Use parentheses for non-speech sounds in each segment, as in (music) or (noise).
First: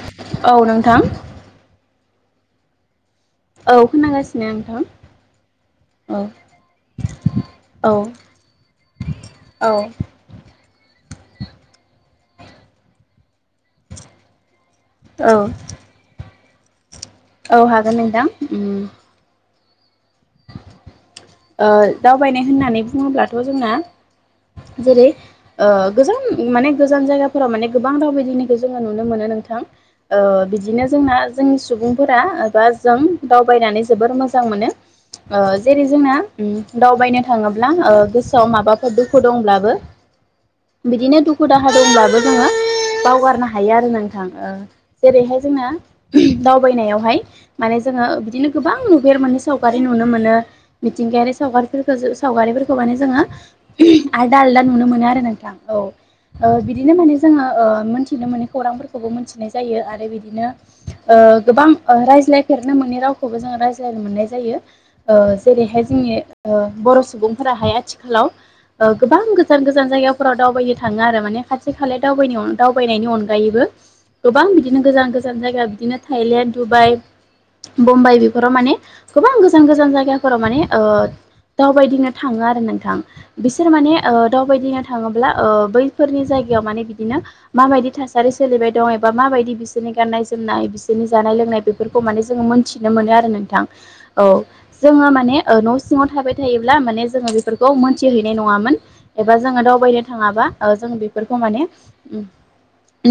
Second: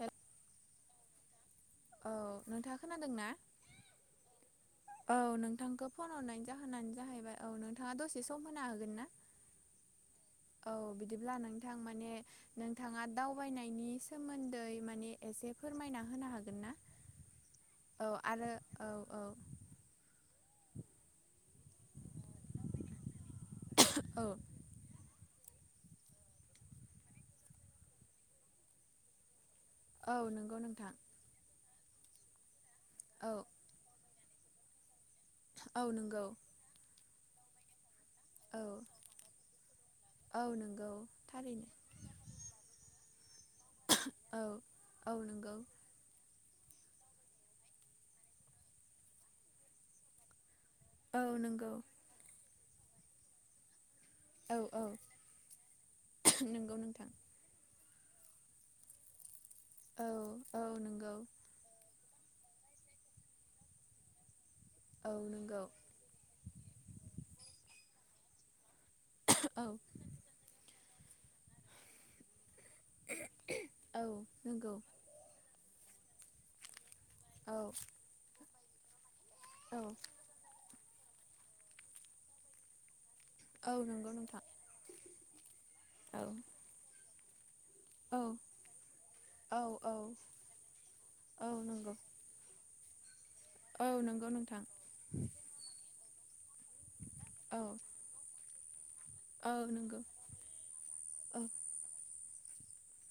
हेल' औ नोंथां औ नोंथाङा खोनादों ना? औ खोनागासिनो नोंथां औ नोंथांखौ फन औ हरनायनायनि जाहोनानो जाहैबाय औ नोंथाङा दसे सम होनो हागोन ना? औ औ बिदिब्ला नोंथां माने नोंथाङा दावबायनायनि सोमोन्दै माने औ एसे फोरमायना होनो हागोन ना‌? औ हागोन औ नोंथां आरो उम औ औ (inaudible) ओ दावबायनाय होननानै बुंङोब्लाथ' जोंना औ जेरै ओ गोजान माने गोजान जायगाफोराव माने गोबां दावबायायदिनायखौ जोंङो नुनो मोनो नोंथां औ ओ नंगौ बिदिनो नोंथां जोंना जोंनि सुबुंफोरा एबा जों औ दावबायनानै जोबोर मोजां मोनो ओ जेरै- औ जोंना नंगौ दावबायनो थांङोब्ला गोसोआव औ माबाफोर दुखु दंब्लाबो औ नों बिदिनो दुखु-दाहा दंब्लाबो जोङो बावगारनो हायो आरो नोंथां औ ओ औ जेरैहाय नंगौ जोंना ओम दावबायनायावहाय माने जोंङो बिदिनो गोबां नुफेर मोनो सावगारि नुनो मोनो औ मिथिंगायारि नंगौ सावगारिफोरखौ सावगारिफोरखौ माने जोंङो औ आलदा-आलदा औ नुनो मोनो आरो नोंथां औ ओ नंगौ बिदिनो नोंथां माने जोंङो ओ मोनथिनो मोनो खौरांफोरखौबो मिथिनाय जायो औ आरो बिदिनो औ नंगौ ओ गोबां ओ रायज्लायफेरनो मोनै रावखौबो जोंङो रायज्लायनो मोननाय जायो औ ओ नंगौ जेरैहाय जोंनि ओ बर' सुबुंफोराहाय आथिखालाव ओ गोबां गो जान औ गोजान जायगाफोराव दावबायनो थांङो आरो माने खाथि खाले दावबायनायाव दावबायनायनि अनगायैबो औ गोबां नंगौ बिदिनो गोजान-गोजान जायगा बिदिनो थाइलेण्ड' डुबाइ औ बम्बाइ बेफोराव माने गोबां औ गोजान-गोजान जायगा फोराव माने ओ दावबायदिंनो थांङो आरो नोंथां बिसोर औ माने नंगौ ओ नोंथां दावबायदिनो थांङोब्ला ओ औ बैफोरनि जायगायाव माने बिदिनो ओ माबायदि थासारि सोलिबाय दं एबा माबायदि औ बिसोरनि औ गाननाय- जोमनाय बिसोरनि औ जानाय-लोंनाय नंगौ बेफोरखौ माने जोंङो मोनथिनो मोनो आरो नों औ नंगौ नोंथां जोङो माने ओ न' सिंआव थाबाय थायोब्ला माने जोङो औ बेफोरखौ मोनथिहैनाय नङामोन एबा औ जोंङो नंगौ दावबायनो थाङाबा ओ जों बेफोरखौ औ माने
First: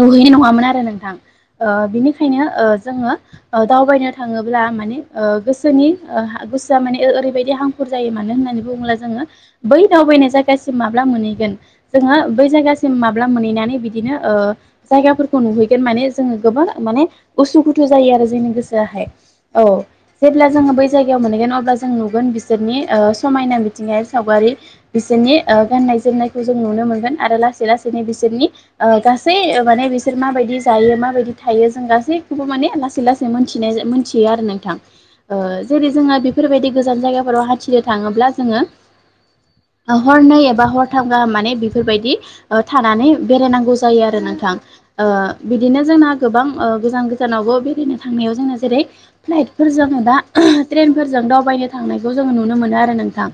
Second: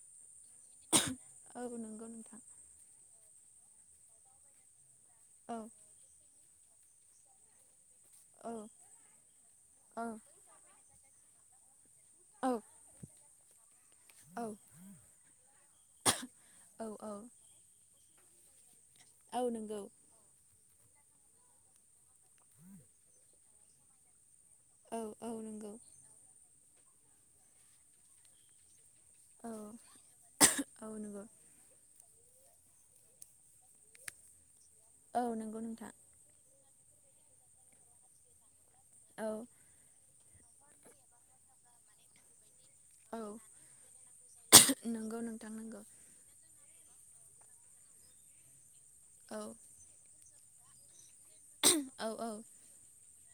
नुहैनाय नंङामोन आरो नोंथां औ ओ नंगौ नोंथां बिनिखायनो ओ जोंङो दावबायनो थांङोब्ला माने ओ औ नि ओ गोसोआ माने ओरैबायदि हांखुर जायो मानो औ होननानै बुंङोब्ला जोंङो बै औ दावबायनाय जायगासिम माब्ला मोनहैगोन जोंङो बै जायगासिम माब्ला मोनहैनानै बिदिनो ओ औ जायगाफोरखौ नुहैगोन माने जोङो गोबां औ माने उसु खुथु उसु-खुथु आरो जोंनि गोसाआहाय औ जेब्ला जों बै जागायाव मोनहैगोन अब्ला जों जों नुगोन बिसोरनि ओ समायना मिथिंगायारि सावगारि औ औ बिसोरनि ओ नंगौ गाननाय-जोमनाय जों नुनो मोनगोन आरो लासै लासैनो बिसोरनि ओ गासै औ माने बिसोर माबायदि औ जायो नंगौ माबायदि था हायै जों गासैखौबो मोने लासै लासै मोन्थिनाय मोन्थियो आरो नोंथां औ नंगौ जेरै नोंथां जोङो बेफोरबायदि गोजान जायगाफोराव हान्थिनो थाङोब्ला जोङो औ हरनै एबा हरथाम गाहाम माने बेफोरबायदि ओ थानानै औ बेरायनांगौ जायो आरो नोंथां ओ नंगौ नोंथां नंगौ बिदिनो जोंना गोबां ओ गोजान गोजानावबो बेरायनो थांनायाव जोंङो जेरै- औ फ्लाइटफोर जोंङो एबा ट्रेनफोरजों दावबायनो औ थांनायखौ औ जोंङो नुनो मोनो आरो नोंथां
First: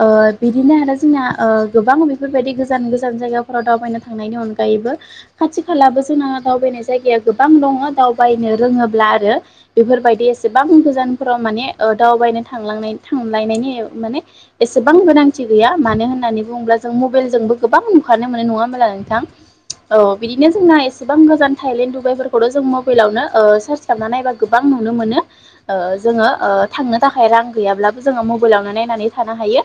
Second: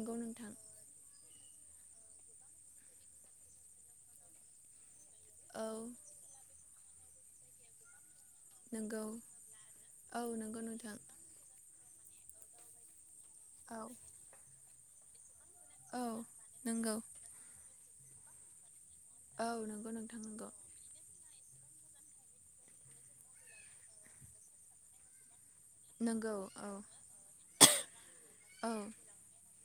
ओ नोंथां बिदिनो आरो जोंना ओ गोबां बेफोरबायदि गोजान-गोजान जायगाफोराव दावबायनो थांनायनि अनगायैबो खाथि औ खालाबो जोंना दावबायनाय जायगाया गोबां दंङ दाव बायनो नंगौ रोंङोब्ला आरो औ बेफोरबायदि नंगौ एसेबां गोजा नोंथां जानफोराव माने ओ दावबायनो थांलांनायनि थांनायनि औ माने एसेबां गोनां थि गैया औ मानो होन्नानै बुंङोब्ला जों नंगौ मबेलजोंबो गोबां नुंखारभनो मोनो नङा होमला नोंथां नंगौ औ नोंथां नंगौ बिदिनो जोंना एसे एसेबां गोजान थाइलेण्ड दुुबायफोरखौथ' जों मबेलावनो सारच खालामना नायबा गोबां नुनो मोनो ओ जोङो नंगौ ओ औ थांनो थाखाय रां गैयाब्लाबो जोङो मबेल नानो औ नायनानै थानो हायो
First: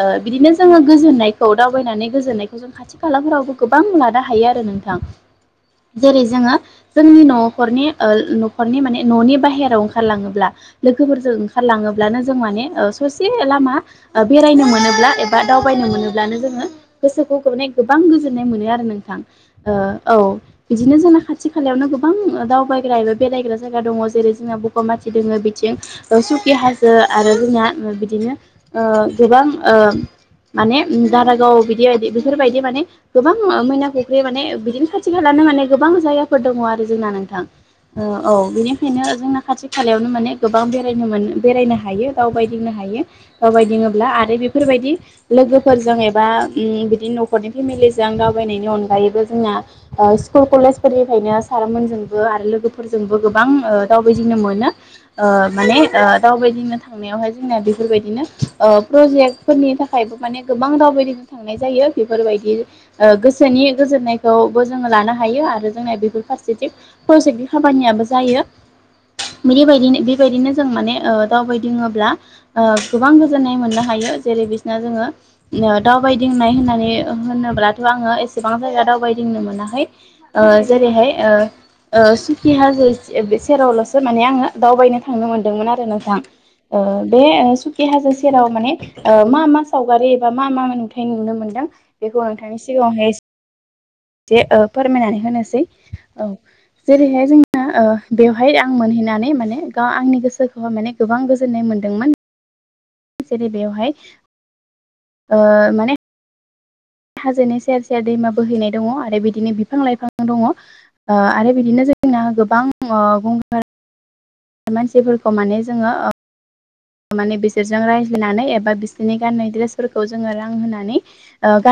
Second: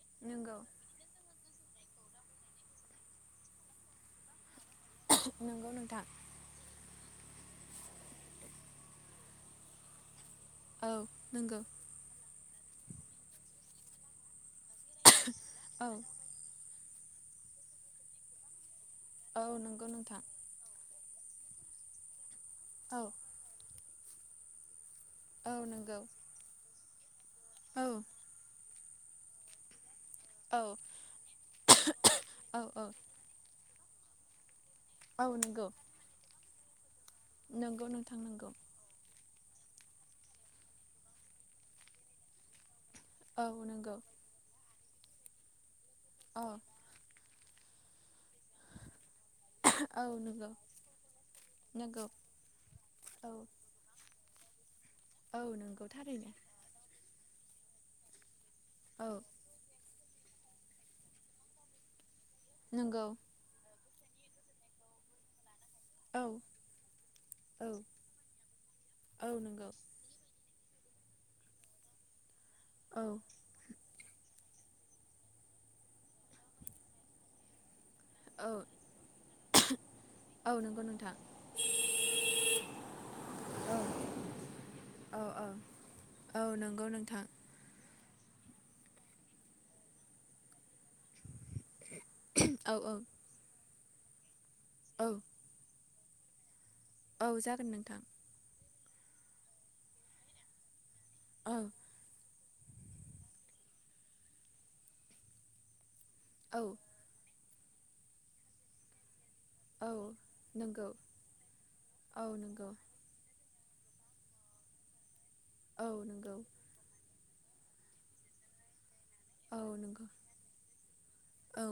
ओ बिदिनो नंगौ जोङो गोजोननायखौ दावबायनानै गोजोननायखौ जों खाथि खालाफोरावबो गोबां लानो हायो आरो नोंथां नंगौ नोंथां जेरै जोङो जोंनि नखरनि नखरनि ओ माने ननि बायह्याराव ओंखारलाङोब्ला औ लोगोफोरजों नंगौ ओंखारलाङोब्लानो जों माने ससे लामा ओ बेरायनो मोनोब्ला एबा दावबायनो औ मोनोब्लानो जोङो गोसोखौ गोबां गोजोननाय मोनो आरो नोंथां नंगौ ओ नोंथां औ बिदिनो जोंना खाथि खालायावनो गोबां दावबायग्रा औ एबा बेरायग्रा जायगा दङ जेरै जोंना बगामाथि जोङो औ बिथिं नंगौ सुखि हाजो आरो जोंना औ बिदिनो ओ गोबां ओ औ माने दारागाव बिदिबायदि बेफोरबायदि औ माने औ गोबां मैना फुख्रि माने बिदिनो खाथि औ खालानो नंगौ माने गोबां जायगाफोर दङ आरो जोंना नों थां नंगौ ओ‌ नोंथां नंगौ औ बिनि खायनो जोंना खाथि खालायावनो माने गोबां बेरायनो मोन बेरायनो हायो दावबायदिंनो हायो औ नंगौ दावदिङोब्ला आरो बेफोरबायदि लोगोफोरजों एबा औ बिदि नखर नखरनि फेमिलिजों दावबायनायनि अनगायैबो जोंना औ ओ स्कुल नंगौ कलेजफोरनिफ्रायनो नंगौ सारमोनजोंबो आरो लोगोफोरजोंबो औ गोबां ओ दावबायदिंनो मोनो ओ औ माने नंगौ ओ थारैनो दावबायदिंनो थांनायावहाय जोंना बेफोरबायदिनो ओ औ प्रजेक्टफोरनि थाखायबो माने गोबां दावबायदिं थांनाय जायो बेफोरबायदि नंगौ ओ गोसोनि गोजोननायखौबो जोङो लानो हायो आरो जोंना औ बेफोर फारसेथिं प्रजेक्टनि औ खामानियाबो जायो औ नंगौ बिदिबायदि बेबायदिनो जों माने दावबायदिङोब्ला ओ औ गोबां गोजोननाय मोननो हायो जेरै बिसना जोङो ओ दावबायदिंनाय होननानै होनोब्लाथ' आङो औ एसेबां जायगा दावबायदिंनो मोनाखै ओ औ नंगौ जेरैहाय नोंथां ओ ओ सुखि हाजो औ सेरावल'सो माने आङो दावबायनो औ थांनो मोनदोंमोन आरो नोंथां औ नंगौ ओ बे नोंथां सुकि हाजो सेराव माने ओ मा मा सावगारि एबा मा मा नुथाय नुनो मोनदों बेखौ नोंथांनि औ सिगाङावहाय‌ एसे जे ओ औ फोरमायनानै होनोसै औ औ जेरैहाय जोंना जागोन ओ नोंथां बेव बेहाय आं मोनहैनानै माने गाव आंनि गोसोखौहाय माने गोबां औ गोजोननाय मोनदोंमोन। जेरै बेवहाय ओ माने औ हाजोनि सेर सेर दैमा बोहैनाय दंङ आरो बिदिनो बिफां औ लाइफां दंङ नंगौ आरो बिदिनो जोंना औ गोबां नंगौ ओ मानसिफोरखौ माने औ जोंङो ओ नंगौ माने बिसोरजों रायज्लायनानै एबा बि बिनि गाननाय औ नंगौ द्रेसफोरखौ जोङो लांहोनानै औ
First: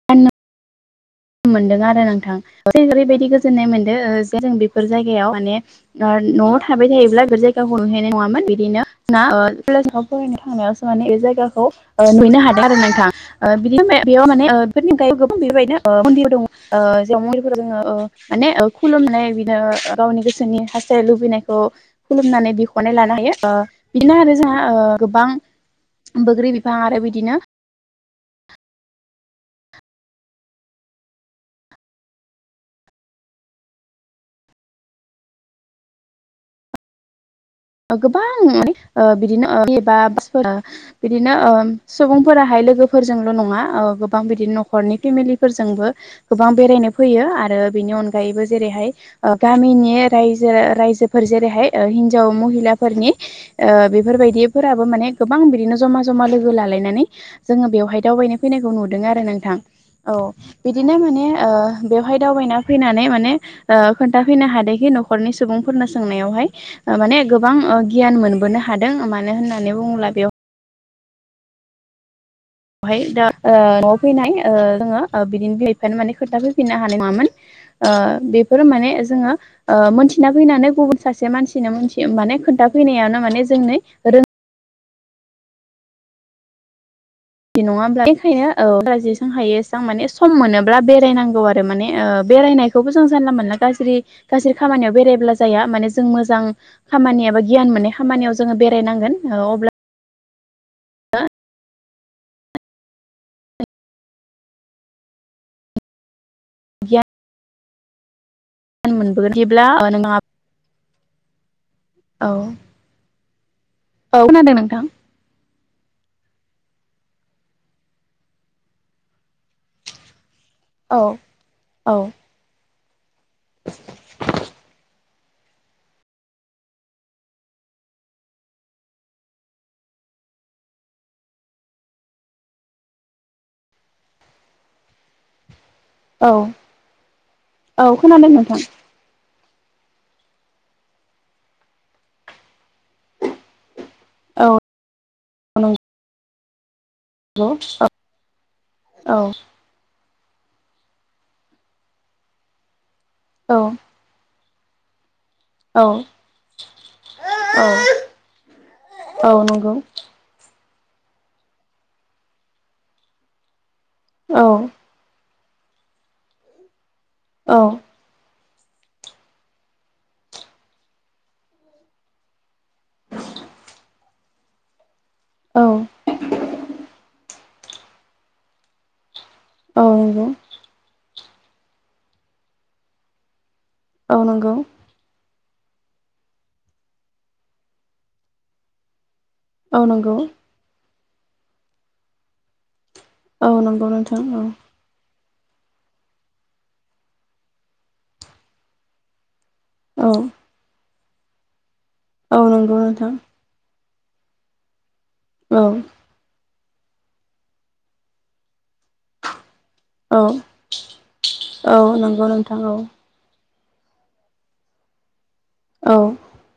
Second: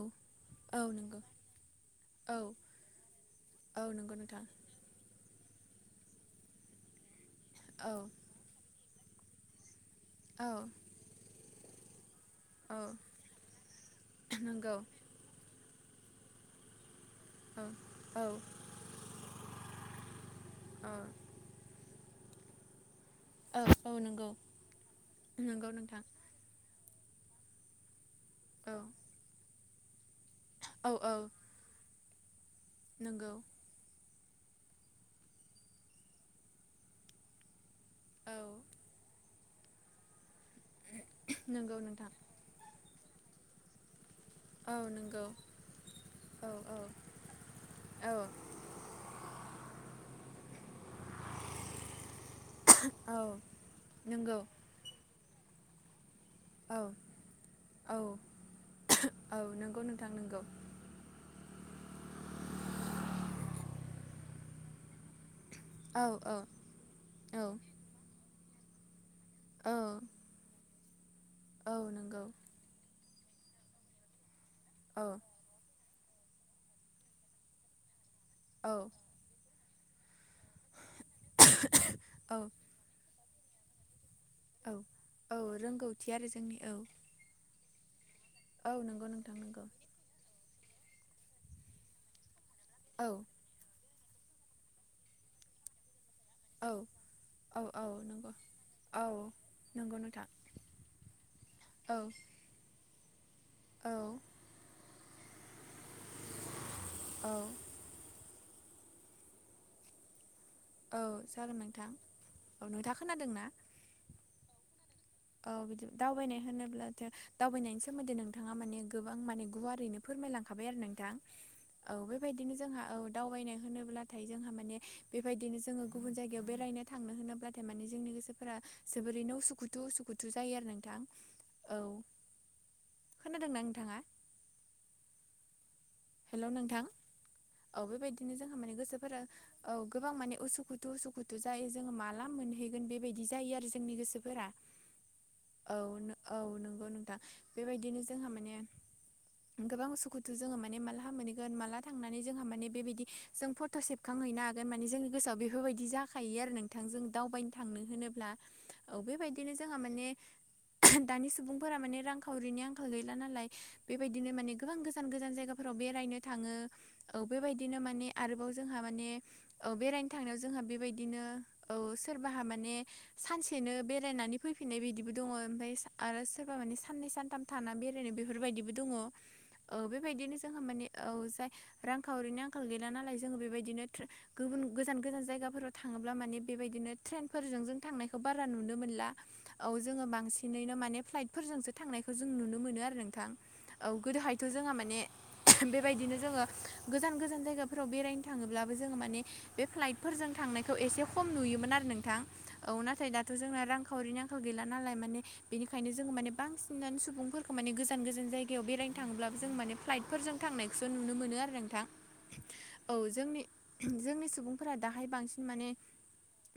औ नोंगौ मोनदों आरो नोंथां जे ओरैबायदि गोजोननाय औ मोनदो ओ नंगौ नोंथां जे जों बे बेफोर जायगायाव माने ओ न'आव थाबाय थायोब्ला बेफोर जायगाखौ औ नुहैनाय नङामोन बिदिनो ना केजाव फरायनो औ थांनायावसो माने बे जायगाखौ ओ नुहैनो हादों (unintelligible) औ फोर‌ नंगौ जोङो औ ओ औ माने खुुलुमनानै बिदिनो गावनि गोसोनि औ हास्थायनाय लुबैनायखौ खुलुमनानै बिख'नाय लानो हायो ओ औ औ बिदिनो नंगौ आरो जोंहा गोबां नंगौ नोंथां बोग्रि दा आरो बिदिनो औ। औ औ। नोंगौ। गोबां औ माने ओ बिदिनो ओ एबा बिदिनो ओ नंगौ नोंथां सुबुंफोराहाय लोगोफोरजोंल' नङा ओ गोबां बि बिनो औ न'खरनि नंगौ फेमिलिफोरजोंबो औ गोबां बेरायनो औ फैयो आरो बिनि औ अनगायैबो जेरैहाय ओ गामिनि रायजो रायजोफोर जेरैहाय ओ हिनजाव महि सिख्लाफोरनि औ ओ नंगौ बेफोरबायदिफ्राबो माने गोबां बिनो जमा जमा लो गो औ लालायनानै जोंङो बेयावहाय औ दावनाय फैनायखौ नुदों आरो औ नोंथां। नंगौ नोंथां औ। नंगौ बिदिनो माने ओ बेवहाय दावबायना फैनानै माने ओ खोन्थाफैनो हादोंखि न'खरनि सुबुंफोरनो औ औ सोंनायावहाय ओ माने औ गोबां ओ गियान मोनबोनो हादों मानो होननानै औ बुङोब्ला बेयाव औ नोंगौ। बेहाय दा ओ न'आव फैनाय ओ जोङो औ ओ बिदिनो बेयनो मान खोथा फैफिननो हानाय मामोन ओ बेफोर औ माने जोंङो ओ मोनथि ना फैनानै गुबुन सासे मानसि औ माने खोन्था फैनायावनो माने जोंनि रों औ औ रोंगौथि आरो जोंनि औ। बे नङाबा बेखायनो औ नंगौ जेसां नोंथां हायो नंगौ एसेबां माने सम मोनोब्ला बेरायनां गौ आरो माने ओ बेरायनायखौबो जों औ जानला मोनला गाज्रि गाज्रि खामानियाव बेरायब्ला जाया माने जों मोजां औ खामानि बा औ गियान औ मोननाय नंगौ खामानियाव जोंङो बेरायनांगोन औ अब्ला नंगौ नोंथां, औ। औ औ। मोनबोगोन बिदिब्ला ओ नोंथांआ औ जागोन नोंथां। औ। औ नोंथा खोनादों ना? औ खोनादों नोंथां। औ बिदि दावबायनाय होनोब्लाथ' दावबायनायनि सोमोन्दै नोंथाङा माने गोबां माने गुवारैनो फोरमायलांखाबाय आरो औ नोंथां, औ बेबायदिनो जोंहा औ दावबायनाय होनोब्लाथाय जोंहा माने बेबायदिनो जोंङो गुबुन जायगायाव बेरायनो थांनो होनोब्लाथाय माने जोंनि गोसोफोरा जोबोरैनो उसुखुथु उसु खुथु जायो आरो नोंथां, औ। खोनादों ना, नोंथांङा? हेल' औ नोंथां औ खोनादों बेबायदिनो नोंथां जोंहा माने गोसोफोरा औ गोबां माने उसुखुथु उसुखुथु जायो जोङो माला मोनहै होगोन बेबायदि जायो आरो जोंनि गोसोफोरा औ औ औ नंगौ नोंथां नंगौ औ बेबायदिनो जोंहा माने गोबां उसुखुथु जोंङो माने मालाहा मोनहगोन माला थांनानै जोंहा माने बेबायदि जों औ फट' सेप खां हैनो हागोन मान जोंनि गोसोआव बे औ बेफोरबायदि जाखायो आरो नोंथांजों दावबायनो औ थांनो होनोब्ला औ बेबायदिनो जोंहा माने दानि सुबुंफोरा माने रांखावरिनि आंखाल गैला नालाय बेबायदिनो औ माने गोबां गोजान गोजान जायगाफोराव बेरायनो थांङो। औ बेबायदिनो माने आरोबाव जोंहा माने औ बेरायनो थांनायाव जोंहा बेबायदिनो औ सोरबाहा माने सानसेनो बेरायनानै फैफिननाय बिदिबो दंङ औ ओमफ्राय आरो सोरबा माने साननै सानथाम थाना बेरायनाय बेफोरबायदिबो दंङ। औ बेबायदिनो नंगौ जोंहा माने औ जाय रांखावरिनि आंखाल गैला नालाय जोंङो बेबायदिनो ट्रे औ नंगौ गुबुन गोजान गोजान जायगाफोराव थांङोब्ला माने बेबायदिनो ट्रेनफोरजों जों थांनायखौ बारा नुनो मोनला औ जोंङो बांसि बिदिनैनो माने फ्लाइटफोरजोंसो थांनायखौ जों नुनो मोनो आरो नोंथां औ नंगौ नोंथां गोदोहायथ' जोंहा माने बेबायदिनो जोङो गोजान-गोजान जायगाफोराव बेरायनो थाङोब्लाबो जोङो माने बे औ फ्लाइटफोरजों थांनायखौ एसे खम नुयोमोन आरो नोंथां औ नाथाय दाथ' जोंना रां खावरिनि आंखाल गैला नालाय माने औ बेनिखायनो जोङो माने बांसिन फिननानै सुबुंफोरखौ माने गोजान-गोजान जायगायाव बेरायनो थाङोब्ला जों माने औ फ्लाइटफोरजों थांनायखौसो नुनो मोनो आरो औ नोंथां नंगौ नोंथां औ जोंनि जोंनि सुबुंफोरा दाहाय बांसिन माने औ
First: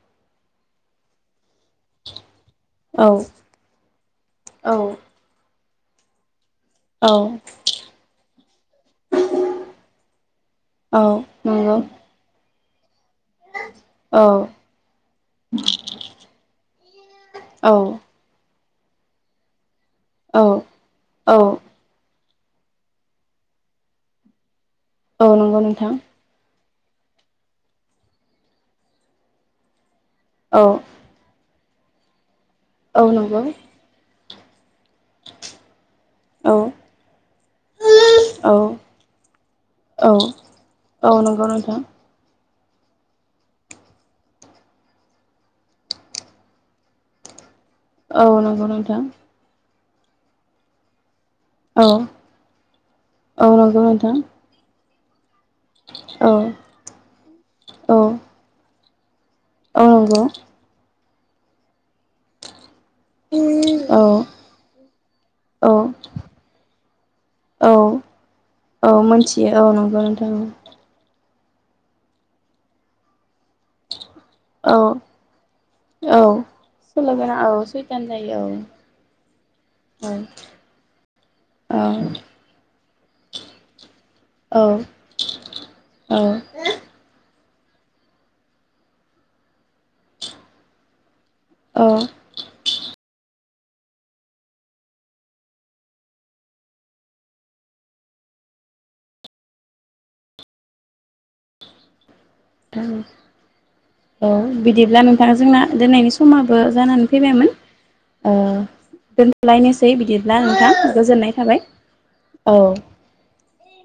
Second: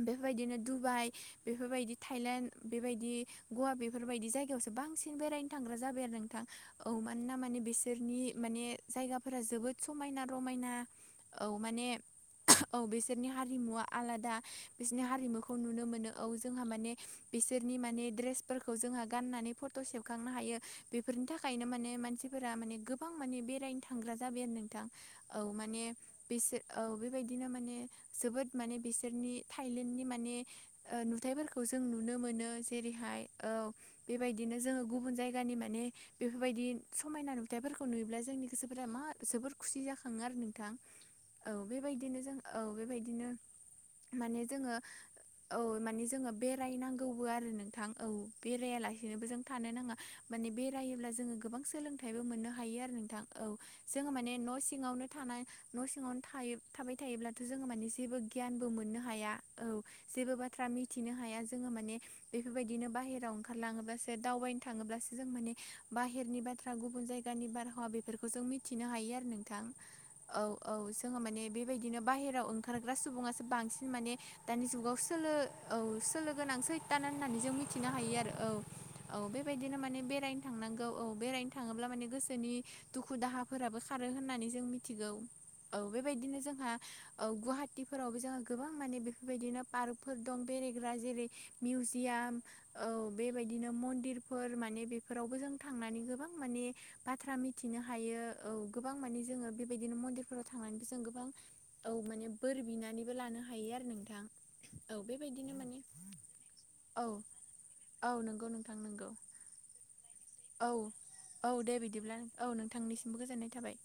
बेफोरबायदिनो दुबाइ बेफोरबायदि थाइलेण्ड औ बेबायदि गवा बेफोरबायदि औ जायगायावसो बांसिन बेरायनो थांग्रा जाबाय आरो नोंथां औ मानोना माने बिसोरनि माने जायगाफोरा जोबोद समायना रमायना औ माने औ बिसोरनि हारिमुवा औ आलादा बिसोरनि हारिमुखौ नुनो मोनो औ जोंहा माने औ बिसोरनि माने ड्रेसफोरखौ जोंहा गाननानै फट' सेबखांनो हायो औ बेफोरनि थाखायनो माने मानसि फोरा माने गोबां माने बेरायनो थांग्रा जाबाय आरो नोंथां औ नंगौ माने नोंथां बिसोर औ बेबायदिनो माने जोबोद माने बिसोरनि थाइलेण्डनि माने औ ओ नु नुथायफोरखौ जों नुनो मोनो जेरैहाय औ बेबायदिनो जोङो गुबुन जायगानि माने औ बेफोरबायदि समायना नुथायफोरखौ नुयोब्ला जोंनि औ गोसोफोरा मा जोबोर खुसि जाखाङो औ आरो नोंथां औ नोंगौ औ बेबायदिनो जों औ बेबायदिनो माने जोङो औ माने जोङो बेरायनांगौबो आरो नोंथां औ नंगौ नोंथां बेरायालासेनोबो जों थानो नाङा माने बेरायोब्ला जोङो गोबां औ सोलोंथाइबो मोननो हायो आरो नोंथां औ नंगौ जोङो नोंथां माने न' सिङावनो थानाय न' सिङावनो औ थायो थाबाय थायोब्लाथ' जोङो मानि औ जेबो गियानबो मोननो हाया औ जेबो बा बाथ्रा मिथिनो हाया जोङो माने बेफोर बायदिनो बाहेर राव औ ओंखारलाङोब्लासो दावबायनो थाङोब्लासो जों माने औ बाहेरनि बाथ्रा गुबुन जायगानि औ बारहावा बेफोरखौ जों मि औ मोनथियो औ नंगौ नोंथां औ औ जोङो माने बेबायदिनो बाहेराव ओंखारग्रा सुबुङासो बांसिन माने दानि औ जुगाव सोलो औ सोलो गोनां सैथान सल' गोनां होननानै औ जों मिथिनो सैथान हायो आरो जायो औ औ-औ बेबायदिनो माने औ बेरायनो थांनांगौ औ बेरायनो था औ थाङोब्ला माने गोसोनि दुखु दाहाफोराबो खारो होननानै जों औ मिथिगौ औ बेबायदिनो जोंहा ओ गुवाहाटिफोरावबो जोंहा गोबां माने बेफोरबायदिनो पार्कफोर दं बेरायग्रा जेरै औ औ मिउजियाम औ बेबायदिनो मन्दिरफोर माने बेफोरावबो जों थांनानै गोबां माने बाथ्रा मिथिनो हायो औ गोबां माने जोङो बेबायदिनो मन्दिरफोराव थांनानैबो जों गोबां औ माने बोर बिनानैबो लानो हायो आरो नोंथां औ बिदिब्ला नोंथां बेबायदि जोंना दोननायनि समाबो जानानै फैबायमोन औ ओ नंगौ नोंथां नंगौ दोनथ'लायनोसै बिदिब्ला नोंथां औ गोजोननाय थाबाय औ। बो गोजोननाय थाबाय।